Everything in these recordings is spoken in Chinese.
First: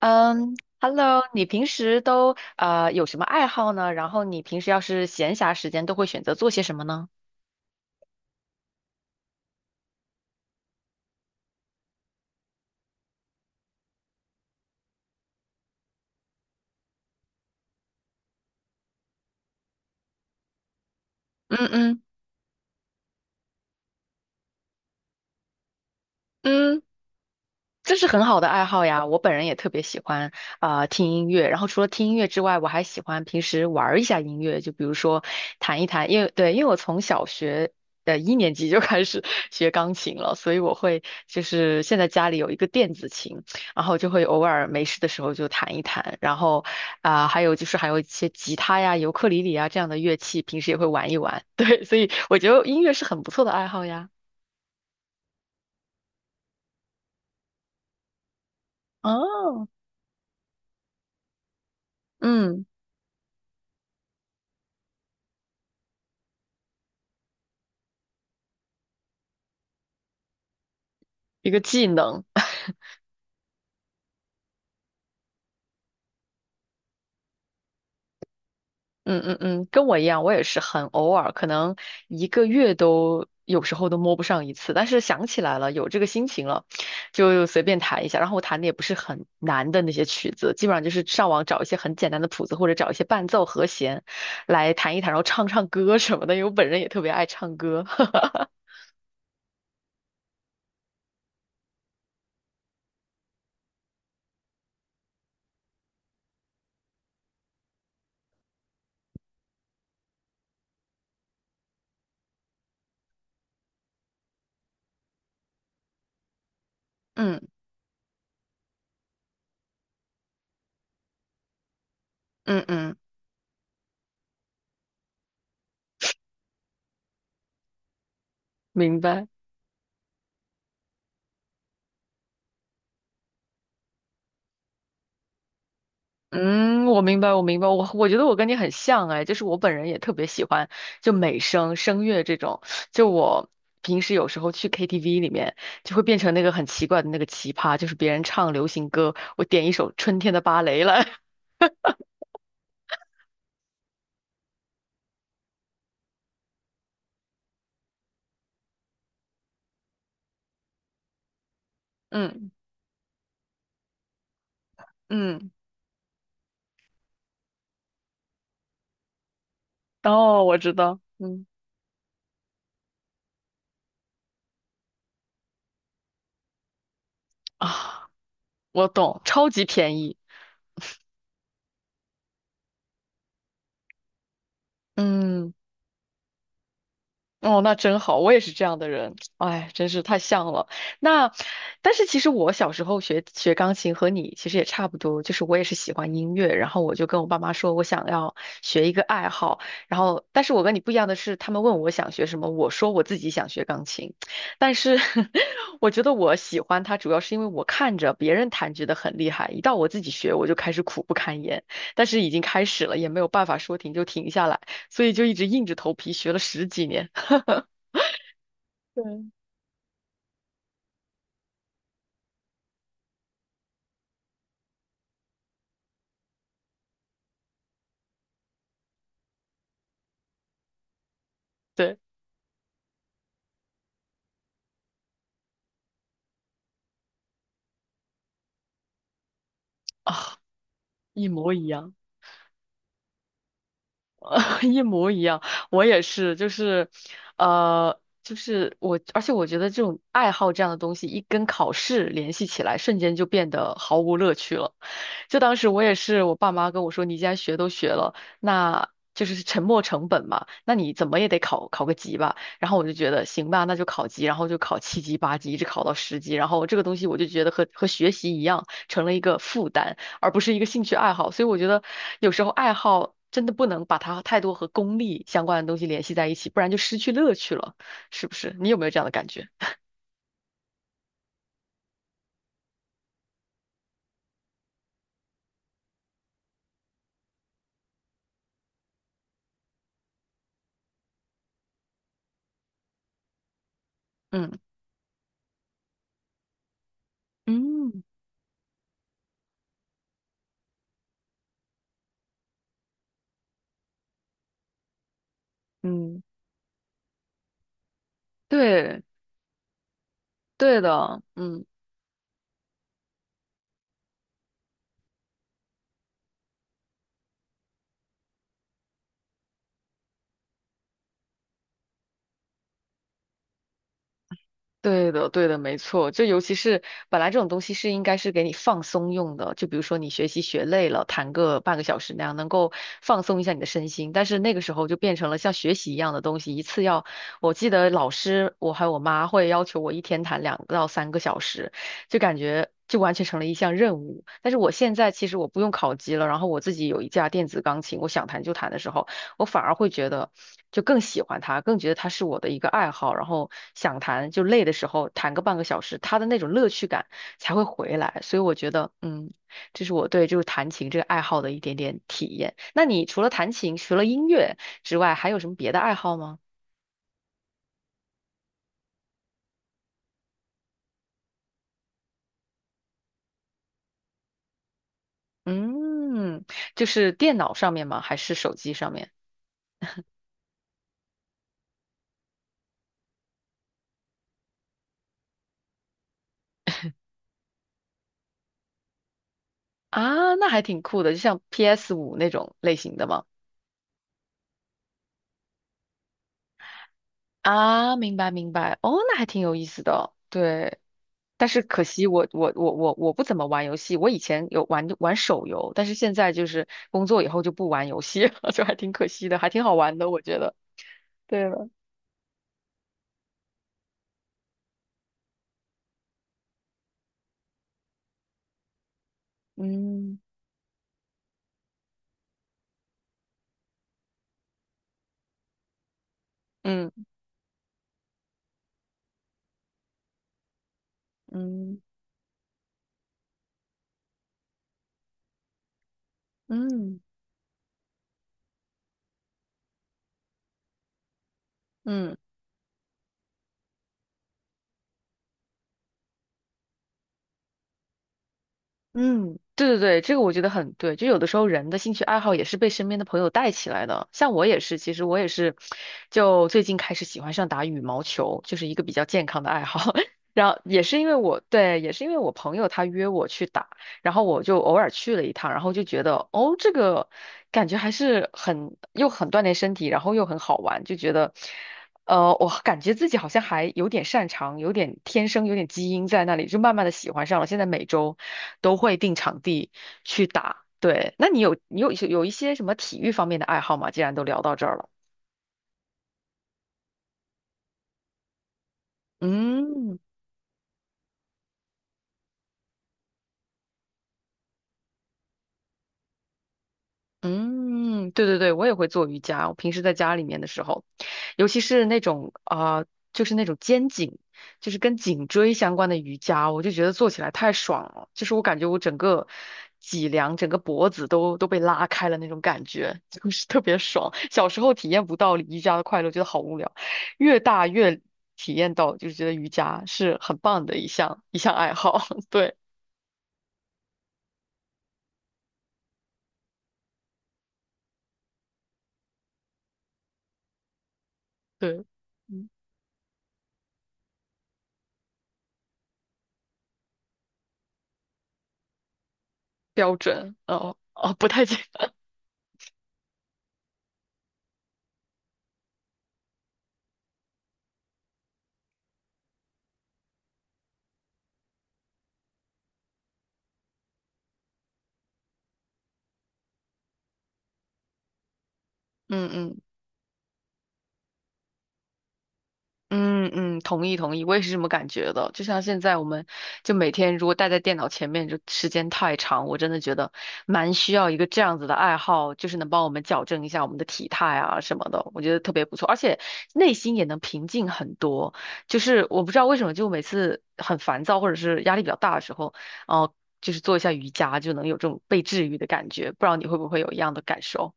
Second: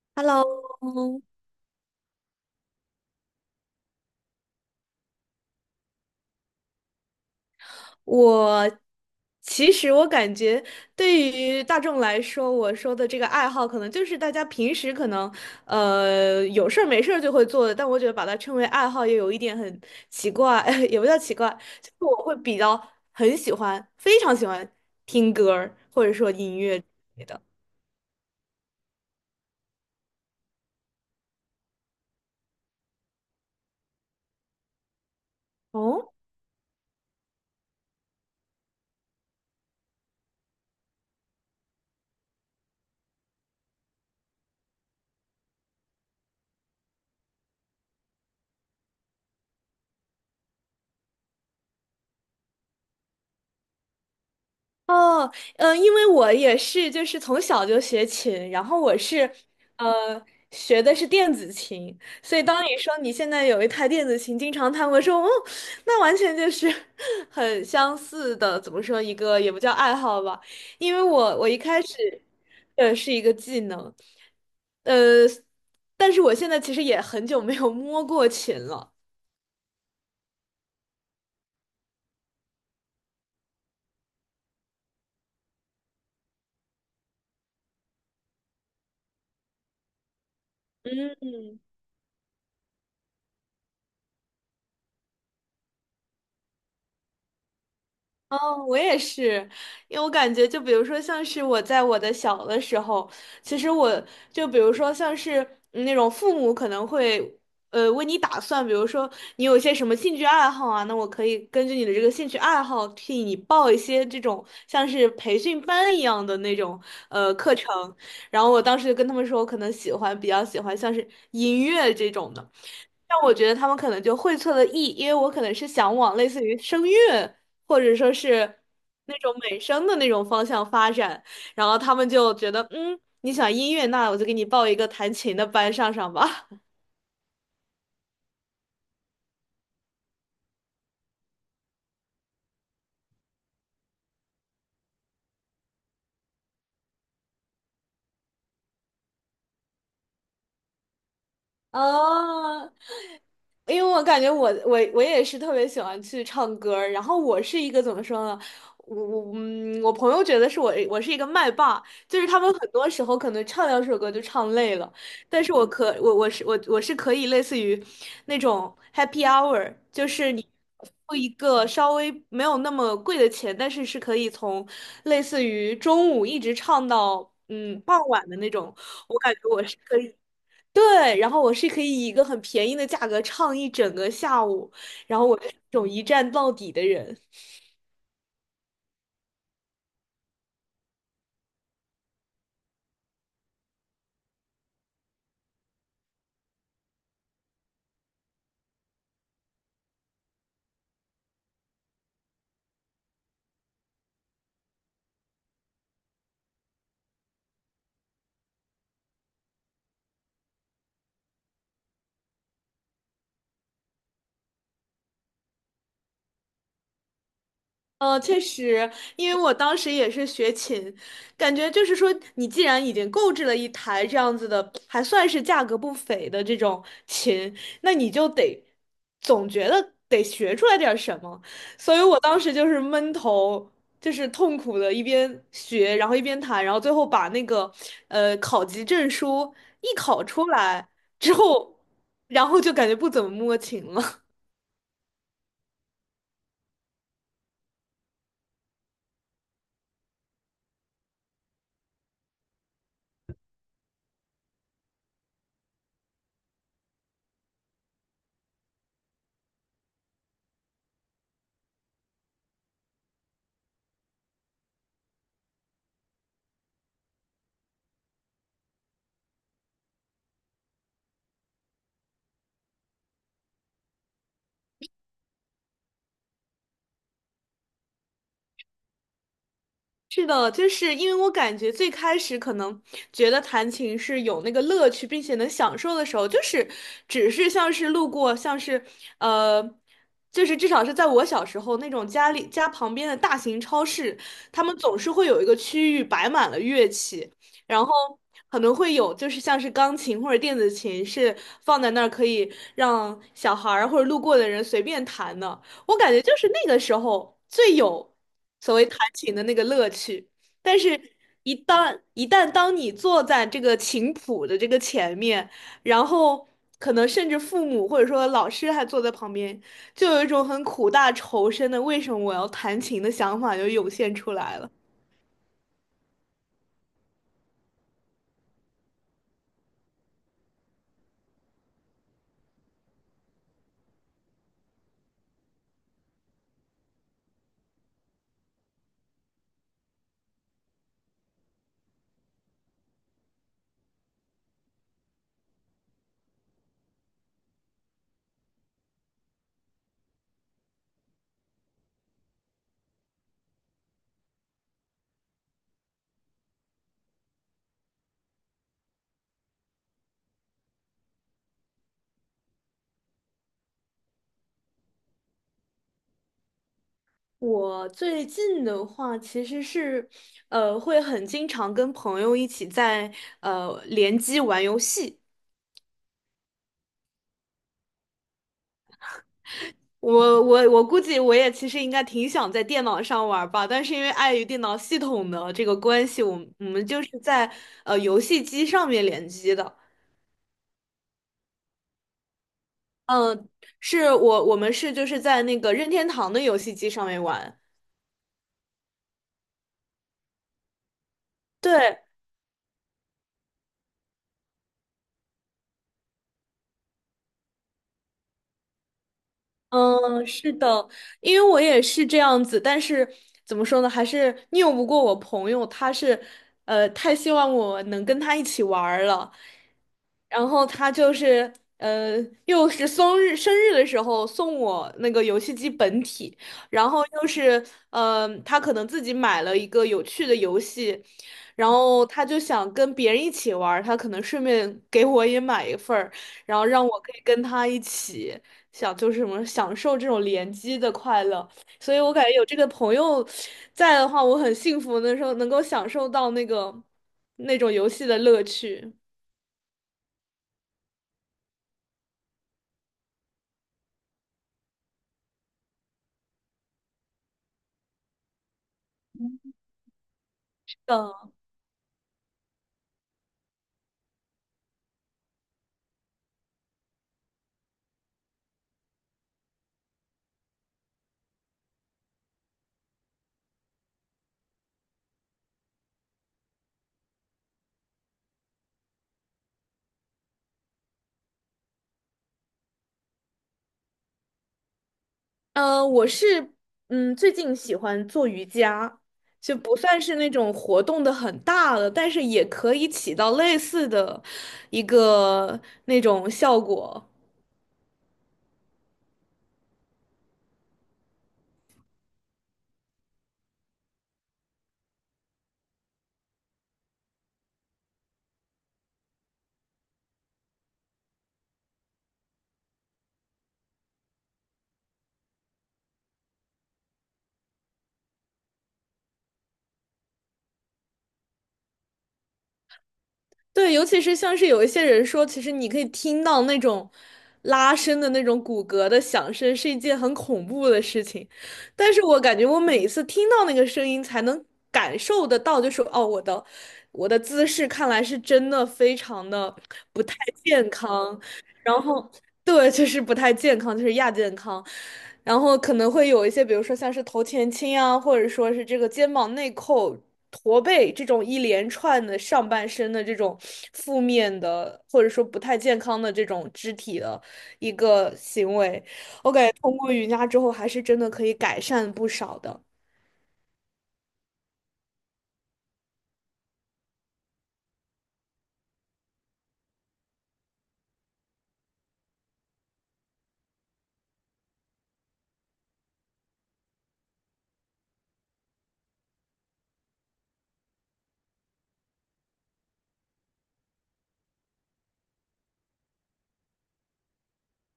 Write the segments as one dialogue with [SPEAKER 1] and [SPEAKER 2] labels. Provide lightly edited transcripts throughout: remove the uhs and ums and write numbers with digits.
[SPEAKER 1] 嗯
[SPEAKER 2] Hello，
[SPEAKER 1] ，Hello，你平时都有什么爱好呢？然后你平时要是闲暇时间都会选择做些什么呢？
[SPEAKER 2] 我其实我感觉对于大众来说，我说的这个爱好，可能就是大家平时可能有事儿没事儿就会做的，但我觉得把它称为爱好，也有一点很奇怪，也不叫奇怪，
[SPEAKER 1] 嗯
[SPEAKER 2] 就
[SPEAKER 1] 嗯
[SPEAKER 2] 是我会比较很喜欢，非常喜欢听歌儿或者说音乐
[SPEAKER 1] 嗯。
[SPEAKER 2] 之类的。
[SPEAKER 1] 这是很好的爱好呀，我本人也特别喜欢听音乐，然后除了听音乐之外，我还喜欢平时玩儿一下音乐，就比如说弹一弹，
[SPEAKER 2] 哦
[SPEAKER 1] 因为对，因为我从小学的1年级就开始 学钢琴了，所以我会就是现在家里有一个电子琴，然后就会偶尔没事的时候就弹一弹，然后还有就是还有一些吉他呀、尤克里里啊这样的乐器，平时也会玩一玩，对，所以我觉得音乐是很不错的爱好呀。
[SPEAKER 2] 哦，嗯，因为我也是，就是从小就学琴，然后我是，
[SPEAKER 1] 哦，
[SPEAKER 2] 呃，学的是电子琴，所以当
[SPEAKER 1] 嗯，
[SPEAKER 2] 你说你现在有一台电子琴，经常弹，我说，哦，那完全就是 很相似的，怎么说一个也不叫爱好吧，因为我
[SPEAKER 1] 一
[SPEAKER 2] 一
[SPEAKER 1] 个
[SPEAKER 2] 开
[SPEAKER 1] 技
[SPEAKER 2] 始
[SPEAKER 1] 能。
[SPEAKER 2] 的是一个技能，呃，但是我现在其实也很久没有摸过琴了，
[SPEAKER 1] 嗯嗯嗯，跟我一样，我也是很偶尔，可能一个月都有时候都摸不上一次，但是想起来了，有这个心情了，就随便弹一下。然后我弹的也不是很难的那些曲子，基本上就是上网
[SPEAKER 2] 嗯。
[SPEAKER 1] 找一些很简单的谱子，或者找一些伴奏和弦来弹一弹，然后唱唱歌什么的，因为我本人也特别爱唱歌。
[SPEAKER 2] 哦，我也是，因为我感觉，就比如说，像是我在我的小的时候，其实我就比如说，像是嗯那种父母可能会，为你打算，比如说你有一些什么兴趣爱好啊，那我可以根据你的这个兴趣爱好，替你报一些这种像是培训班一样的那种
[SPEAKER 1] 嗯
[SPEAKER 2] 课程。然后我当时就跟他们说，我可能喜欢比较喜欢像是音乐这种的。
[SPEAKER 1] 嗯嗯，
[SPEAKER 2] 但我觉得他们可能就会错了意，因为我可能是想往类似于声乐或者说是
[SPEAKER 1] 明
[SPEAKER 2] 那
[SPEAKER 1] 白。
[SPEAKER 2] 种美声的那种方向发展，然后他们就觉得，嗯，你想音乐，那我就给你报一个弹琴的班上上吧。
[SPEAKER 1] 嗯，我明白，我明白，我觉得我跟你很像哎，就是我本人也特别喜欢就美声、声乐这种，就我平时有时候去 KTV 里面就会变成那个很奇怪的那个奇葩，就是别人唱流行歌，我点一首《春天的芭蕾》来，
[SPEAKER 2] 哦，因为我感觉我也是特别喜欢去唱歌儿然后我是一个怎么说呢？我朋友觉得是我是一个麦霸，就是他
[SPEAKER 1] 嗯
[SPEAKER 2] 们很多时候可能唱两首歌就唱累了，但
[SPEAKER 1] 嗯，
[SPEAKER 2] 是我可我我是我我是可以类似于那种 happy hour，就是
[SPEAKER 1] 哦，
[SPEAKER 2] 你
[SPEAKER 1] 我知道，
[SPEAKER 2] 付一
[SPEAKER 1] 嗯
[SPEAKER 2] 个稍微没有那么贵的钱，但是是可以从类似于中午一直唱到傍
[SPEAKER 1] 啊，
[SPEAKER 2] 晚的那种，
[SPEAKER 1] 我
[SPEAKER 2] 我
[SPEAKER 1] 懂，
[SPEAKER 2] 感觉
[SPEAKER 1] 超
[SPEAKER 2] 我
[SPEAKER 1] 级
[SPEAKER 2] 是
[SPEAKER 1] 便
[SPEAKER 2] 可以。
[SPEAKER 1] 宜，
[SPEAKER 2] 对，然后我是可以以一个很便宜的价格唱一整个下午，然后我是
[SPEAKER 1] 嗯。
[SPEAKER 2] 那种一站到底的人。
[SPEAKER 1] 哦，那真好，我也是这样的人，哎，真是太像了。那，但是其实我小时候学钢琴和你其实也差不多，就是我也是喜欢音乐，然后我就跟我爸妈说我想要学一个爱好，然后但是我跟你不一样的是，他们问我想学什么，我说我自己想学钢琴，但是 我觉得我喜欢它主要是因为我看着别人弹觉得很厉害，一到我自己学我就开始苦不堪言，但是已经开始了，也没有办法说停就停下来，所以就一直硬着头皮学了十几年。
[SPEAKER 2] 哦，确实，因
[SPEAKER 1] 对
[SPEAKER 2] 为我当时也是学琴，感觉就是说，你既然已经购置了一台这样子的，还算是价格不菲的这种琴，那你就得总觉得得学出来点儿什么，所
[SPEAKER 1] 对
[SPEAKER 2] 以我当时就是闷头，就是痛苦的一边学，然后一边弹，然后最后把那个考级证书一考
[SPEAKER 1] 啊，
[SPEAKER 2] 出来
[SPEAKER 1] 一
[SPEAKER 2] 之
[SPEAKER 1] 模一
[SPEAKER 2] 后，
[SPEAKER 1] 样，
[SPEAKER 2] 然后就感觉不怎么摸琴了。
[SPEAKER 1] 一模一样。我也是，就是，就是我，而且我觉得这种爱好这样的东西，一跟考试联系起来，瞬间就变得毫无乐趣了。就当时我也是，我爸妈跟我说，你既然学都学了，那就是沉没成本嘛，那你怎么也得考考个级吧。然后我就觉得行吧，那就考级，然后就考7级、8级，一直考到10级。然后这个东西我就觉得和学习一样，成了一个负担。而不是一个兴趣爱好。所以我觉得有时候爱好真的不能把它太多和功利相关的东西联系在一起，不然就失去乐趣了，是不是？你有没有这样的感觉？
[SPEAKER 2] 是的，就是因为我感觉最开始可能觉得弹琴是有那个乐趣，并且能享受的时候，就是只是像是路过，像是呃，就是至少是在我小时候那种家里家旁边的大型超市，
[SPEAKER 1] 嗯
[SPEAKER 2] 他们总是会有一个区域摆满了乐器，然
[SPEAKER 1] 嗯
[SPEAKER 2] 后可能会有就是像是钢琴或者电子琴是放在那儿可以让小孩儿或者路过的人随便弹的。我感觉
[SPEAKER 1] 嗯，
[SPEAKER 2] 就是那个时候最有所谓弹
[SPEAKER 1] 对
[SPEAKER 2] 琴的那个乐趣，但
[SPEAKER 1] 对
[SPEAKER 2] 是
[SPEAKER 1] 的，
[SPEAKER 2] 一
[SPEAKER 1] 嗯。
[SPEAKER 2] 旦一旦当你坐在这个琴谱的这个前面，然后可能甚至父母或者说老师还坐在旁边，就有一种很苦大仇深的为什么我要弹琴的想法就涌现出来了。
[SPEAKER 1] 对的，对的，没错。就尤其是本来这种东西是应该是给你放松用的，就比如说你学习学累了，弹个半个小时那样，能够放松一下你的身心。但是那个时候就变成了像学习一样的东西，一次要，我记得老师，我还有我妈会要求我一天弹2到3个小时，就感觉就完全成了一项任务。但是我现在其实我不用考级了，然后我自己有一架电子钢琴，我想弹就弹的时候。我反而会觉得就更喜欢他，更觉得他是我的一个爱好，然后想弹就累的时候弹个半个小时，他的那种乐趣感才会回来。所以我觉得，嗯，这是我对就是弹琴这个爱好的一点点体验。那你除了弹琴，除了音乐之外，还有什么别的爱好吗？
[SPEAKER 2] 我最近的话，其实是，会很经常跟朋友一起在联机玩游戏。
[SPEAKER 1] 嗯，就是电脑上面吗？还是手机上面？
[SPEAKER 2] 我估计我也其实应该挺想在电脑上玩儿吧，但是因为碍于电脑系统的这个关系，我们就是在游戏机上面联机的。
[SPEAKER 1] 啊，那还挺酷的，就像 PS5那种类型的吗？
[SPEAKER 2] 嗯，是我们就是在那个任天堂的游戏机上面玩。
[SPEAKER 1] 啊，明白明白，哦，那还挺有意思的，对。但是可
[SPEAKER 2] 对，
[SPEAKER 1] 惜我不怎么玩游戏，我以前有玩玩手游，但是现在就是工作以后就不玩游戏了，就还挺可惜的，还挺好玩的，我
[SPEAKER 2] 嗯，
[SPEAKER 1] 觉
[SPEAKER 2] 是
[SPEAKER 1] 得。
[SPEAKER 2] 的，因
[SPEAKER 1] 对
[SPEAKER 2] 为我
[SPEAKER 1] 了，
[SPEAKER 2] 也是这样子，但是怎么说呢，还是拗不过我朋友，他是，太希望我能跟他一起玩儿了，
[SPEAKER 1] 嗯
[SPEAKER 2] 然后他就是，呃，又是生日的时候送我那个游戏机本体，然
[SPEAKER 1] 嗯
[SPEAKER 2] 后又是，他可能自己买了一个有趣的游戏，然
[SPEAKER 1] 嗯
[SPEAKER 2] 后他就想跟别人一起玩儿他可能顺便给我也买一份儿，然后让
[SPEAKER 1] 嗯
[SPEAKER 2] 我可以跟他一起。想就是什么享受这种联机的快乐，所以我
[SPEAKER 1] 嗯。
[SPEAKER 2] 感觉有这个朋友在的话，我很幸福的时候能够享受到那个那种游戏的乐趣。
[SPEAKER 1] 嗯，对对对，这个我觉得很对。就有的时候人的兴趣爱好也是被身边的朋友带起来的。像我也是，其实我也是，就最近开始喜欢上打羽毛球，就是一个比较健康的爱好。然后也是因为
[SPEAKER 2] 嗯，
[SPEAKER 1] 我，对，也是因为我朋友他约我去打，然后我就偶尔去了一趟，然后就觉得哦，这个感觉还是很又很锻炼身体，然后又很好玩，就觉得。呃，我感觉自己好像还有点擅长，有点天生有点基因在那里，就慢慢的喜欢上了。现在每周都会定场地去打。对，那你有一些什么体育方面的爱好吗？既然都聊到这儿了，
[SPEAKER 2] 呃，我是嗯最近喜欢做瑜伽，就不
[SPEAKER 1] 嗯。
[SPEAKER 2] 算是那种活动的很大的，但是也可以起到类似的一个那种效果。
[SPEAKER 1] 嗯，对对对，我也会做瑜伽。我平时在家里面的时候，尤其是那种就是那种肩颈，就是跟颈椎相关的瑜伽，我就觉得做起来太爽了。就是我感觉我整个脊梁、整个脖子都被拉开了那种感觉，就是特别爽。小时候体验不到瑜伽的快乐，觉得好无聊，越大越体验到，就是觉得瑜伽是很棒的一项爱好。对
[SPEAKER 2] 对，尤其是像是有一些人说，其实你可以听到那种拉伸的那种骨骼的响声，是一件很恐怖的事情。
[SPEAKER 1] 对，
[SPEAKER 2] 但是我感觉
[SPEAKER 1] 嗯
[SPEAKER 2] 我每一次听到那个声音，才能感受得到，就是哦，我的姿势看来是真的非常的
[SPEAKER 1] 标
[SPEAKER 2] 不太
[SPEAKER 1] 准
[SPEAKER 2] 健
[SPEAKER 1] 哦哦，
[SPEAKER 2] 康，
[SPEAKER 1] 不太健，
[SPEAKER 2] 然 后 对，就是不太健康，就是亚健康，然后可能会有一些，比如说像是头前倾啊，或者说是这个肩膀内扣、驼背这种一连串的上半身的这种负面的，或者说不太健康的这种肢体的一个行为。
[SPEAKER 1] 嗯
[SPEAKER 2] 我感觉
[SPEAKER 1] 嗯。
[SPEAKER 2] 通过瑜伽之后，还是真的可以改善不少的。
[SPEAKER 1] 嗯嗯，同意同意，我也是这么感觉的。就像现在，我们就每天如果待在电脑前面，就时间太长，我真的觉得蛮需要一个这样子的爱好，就是能帮我们矫正一下我们的体态啊什么的，我觉得特别不错，而且内心也能平静很多。就是我不知道为什么，就每次很烦躁或者是压力比较大的时候，哦、就是做一下瑜伽就能有这种被治愈的感觉。不知道你会不会有一样的感受？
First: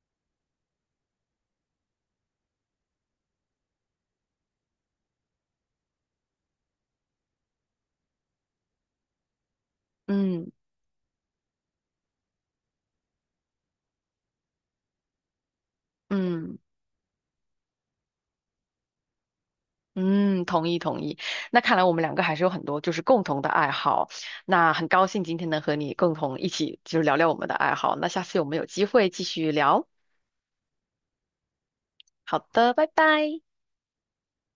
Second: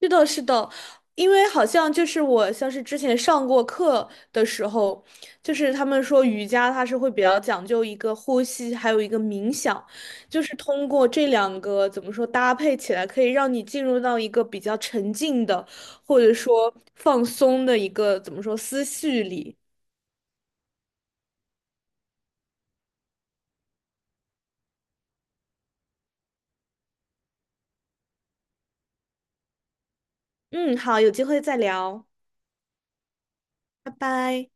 [SPEAKER 2] 是的，是的，因为好像就是我像是之前上过课的时候，就是他们说瑜伽它是会比较讲究一个呼吸，还有一个冥想，就
[SPEAKER 1] 嗯
[SPEAKER 2] 是通过这两个怎么说搭配起来，可以让你进入到一个比较沉静的，或者
[SPEAKER 1] 嗯。
[SPEAKER 2] 说放松的一个怎么说思绪里。
[SPEAKER 1] 嗯，同意同意。那看来我们两个还是有很多就是共同的爱好。那很高兴今天能和你共同一起就是聊聊我们的爱好。那下次我们有机会继续聊。
[SPEAKER 2] 嗯，好，有机会再聊，
[SPEAKER 1] 好的，拜拜。
[SPEAKER 2] 拜拜。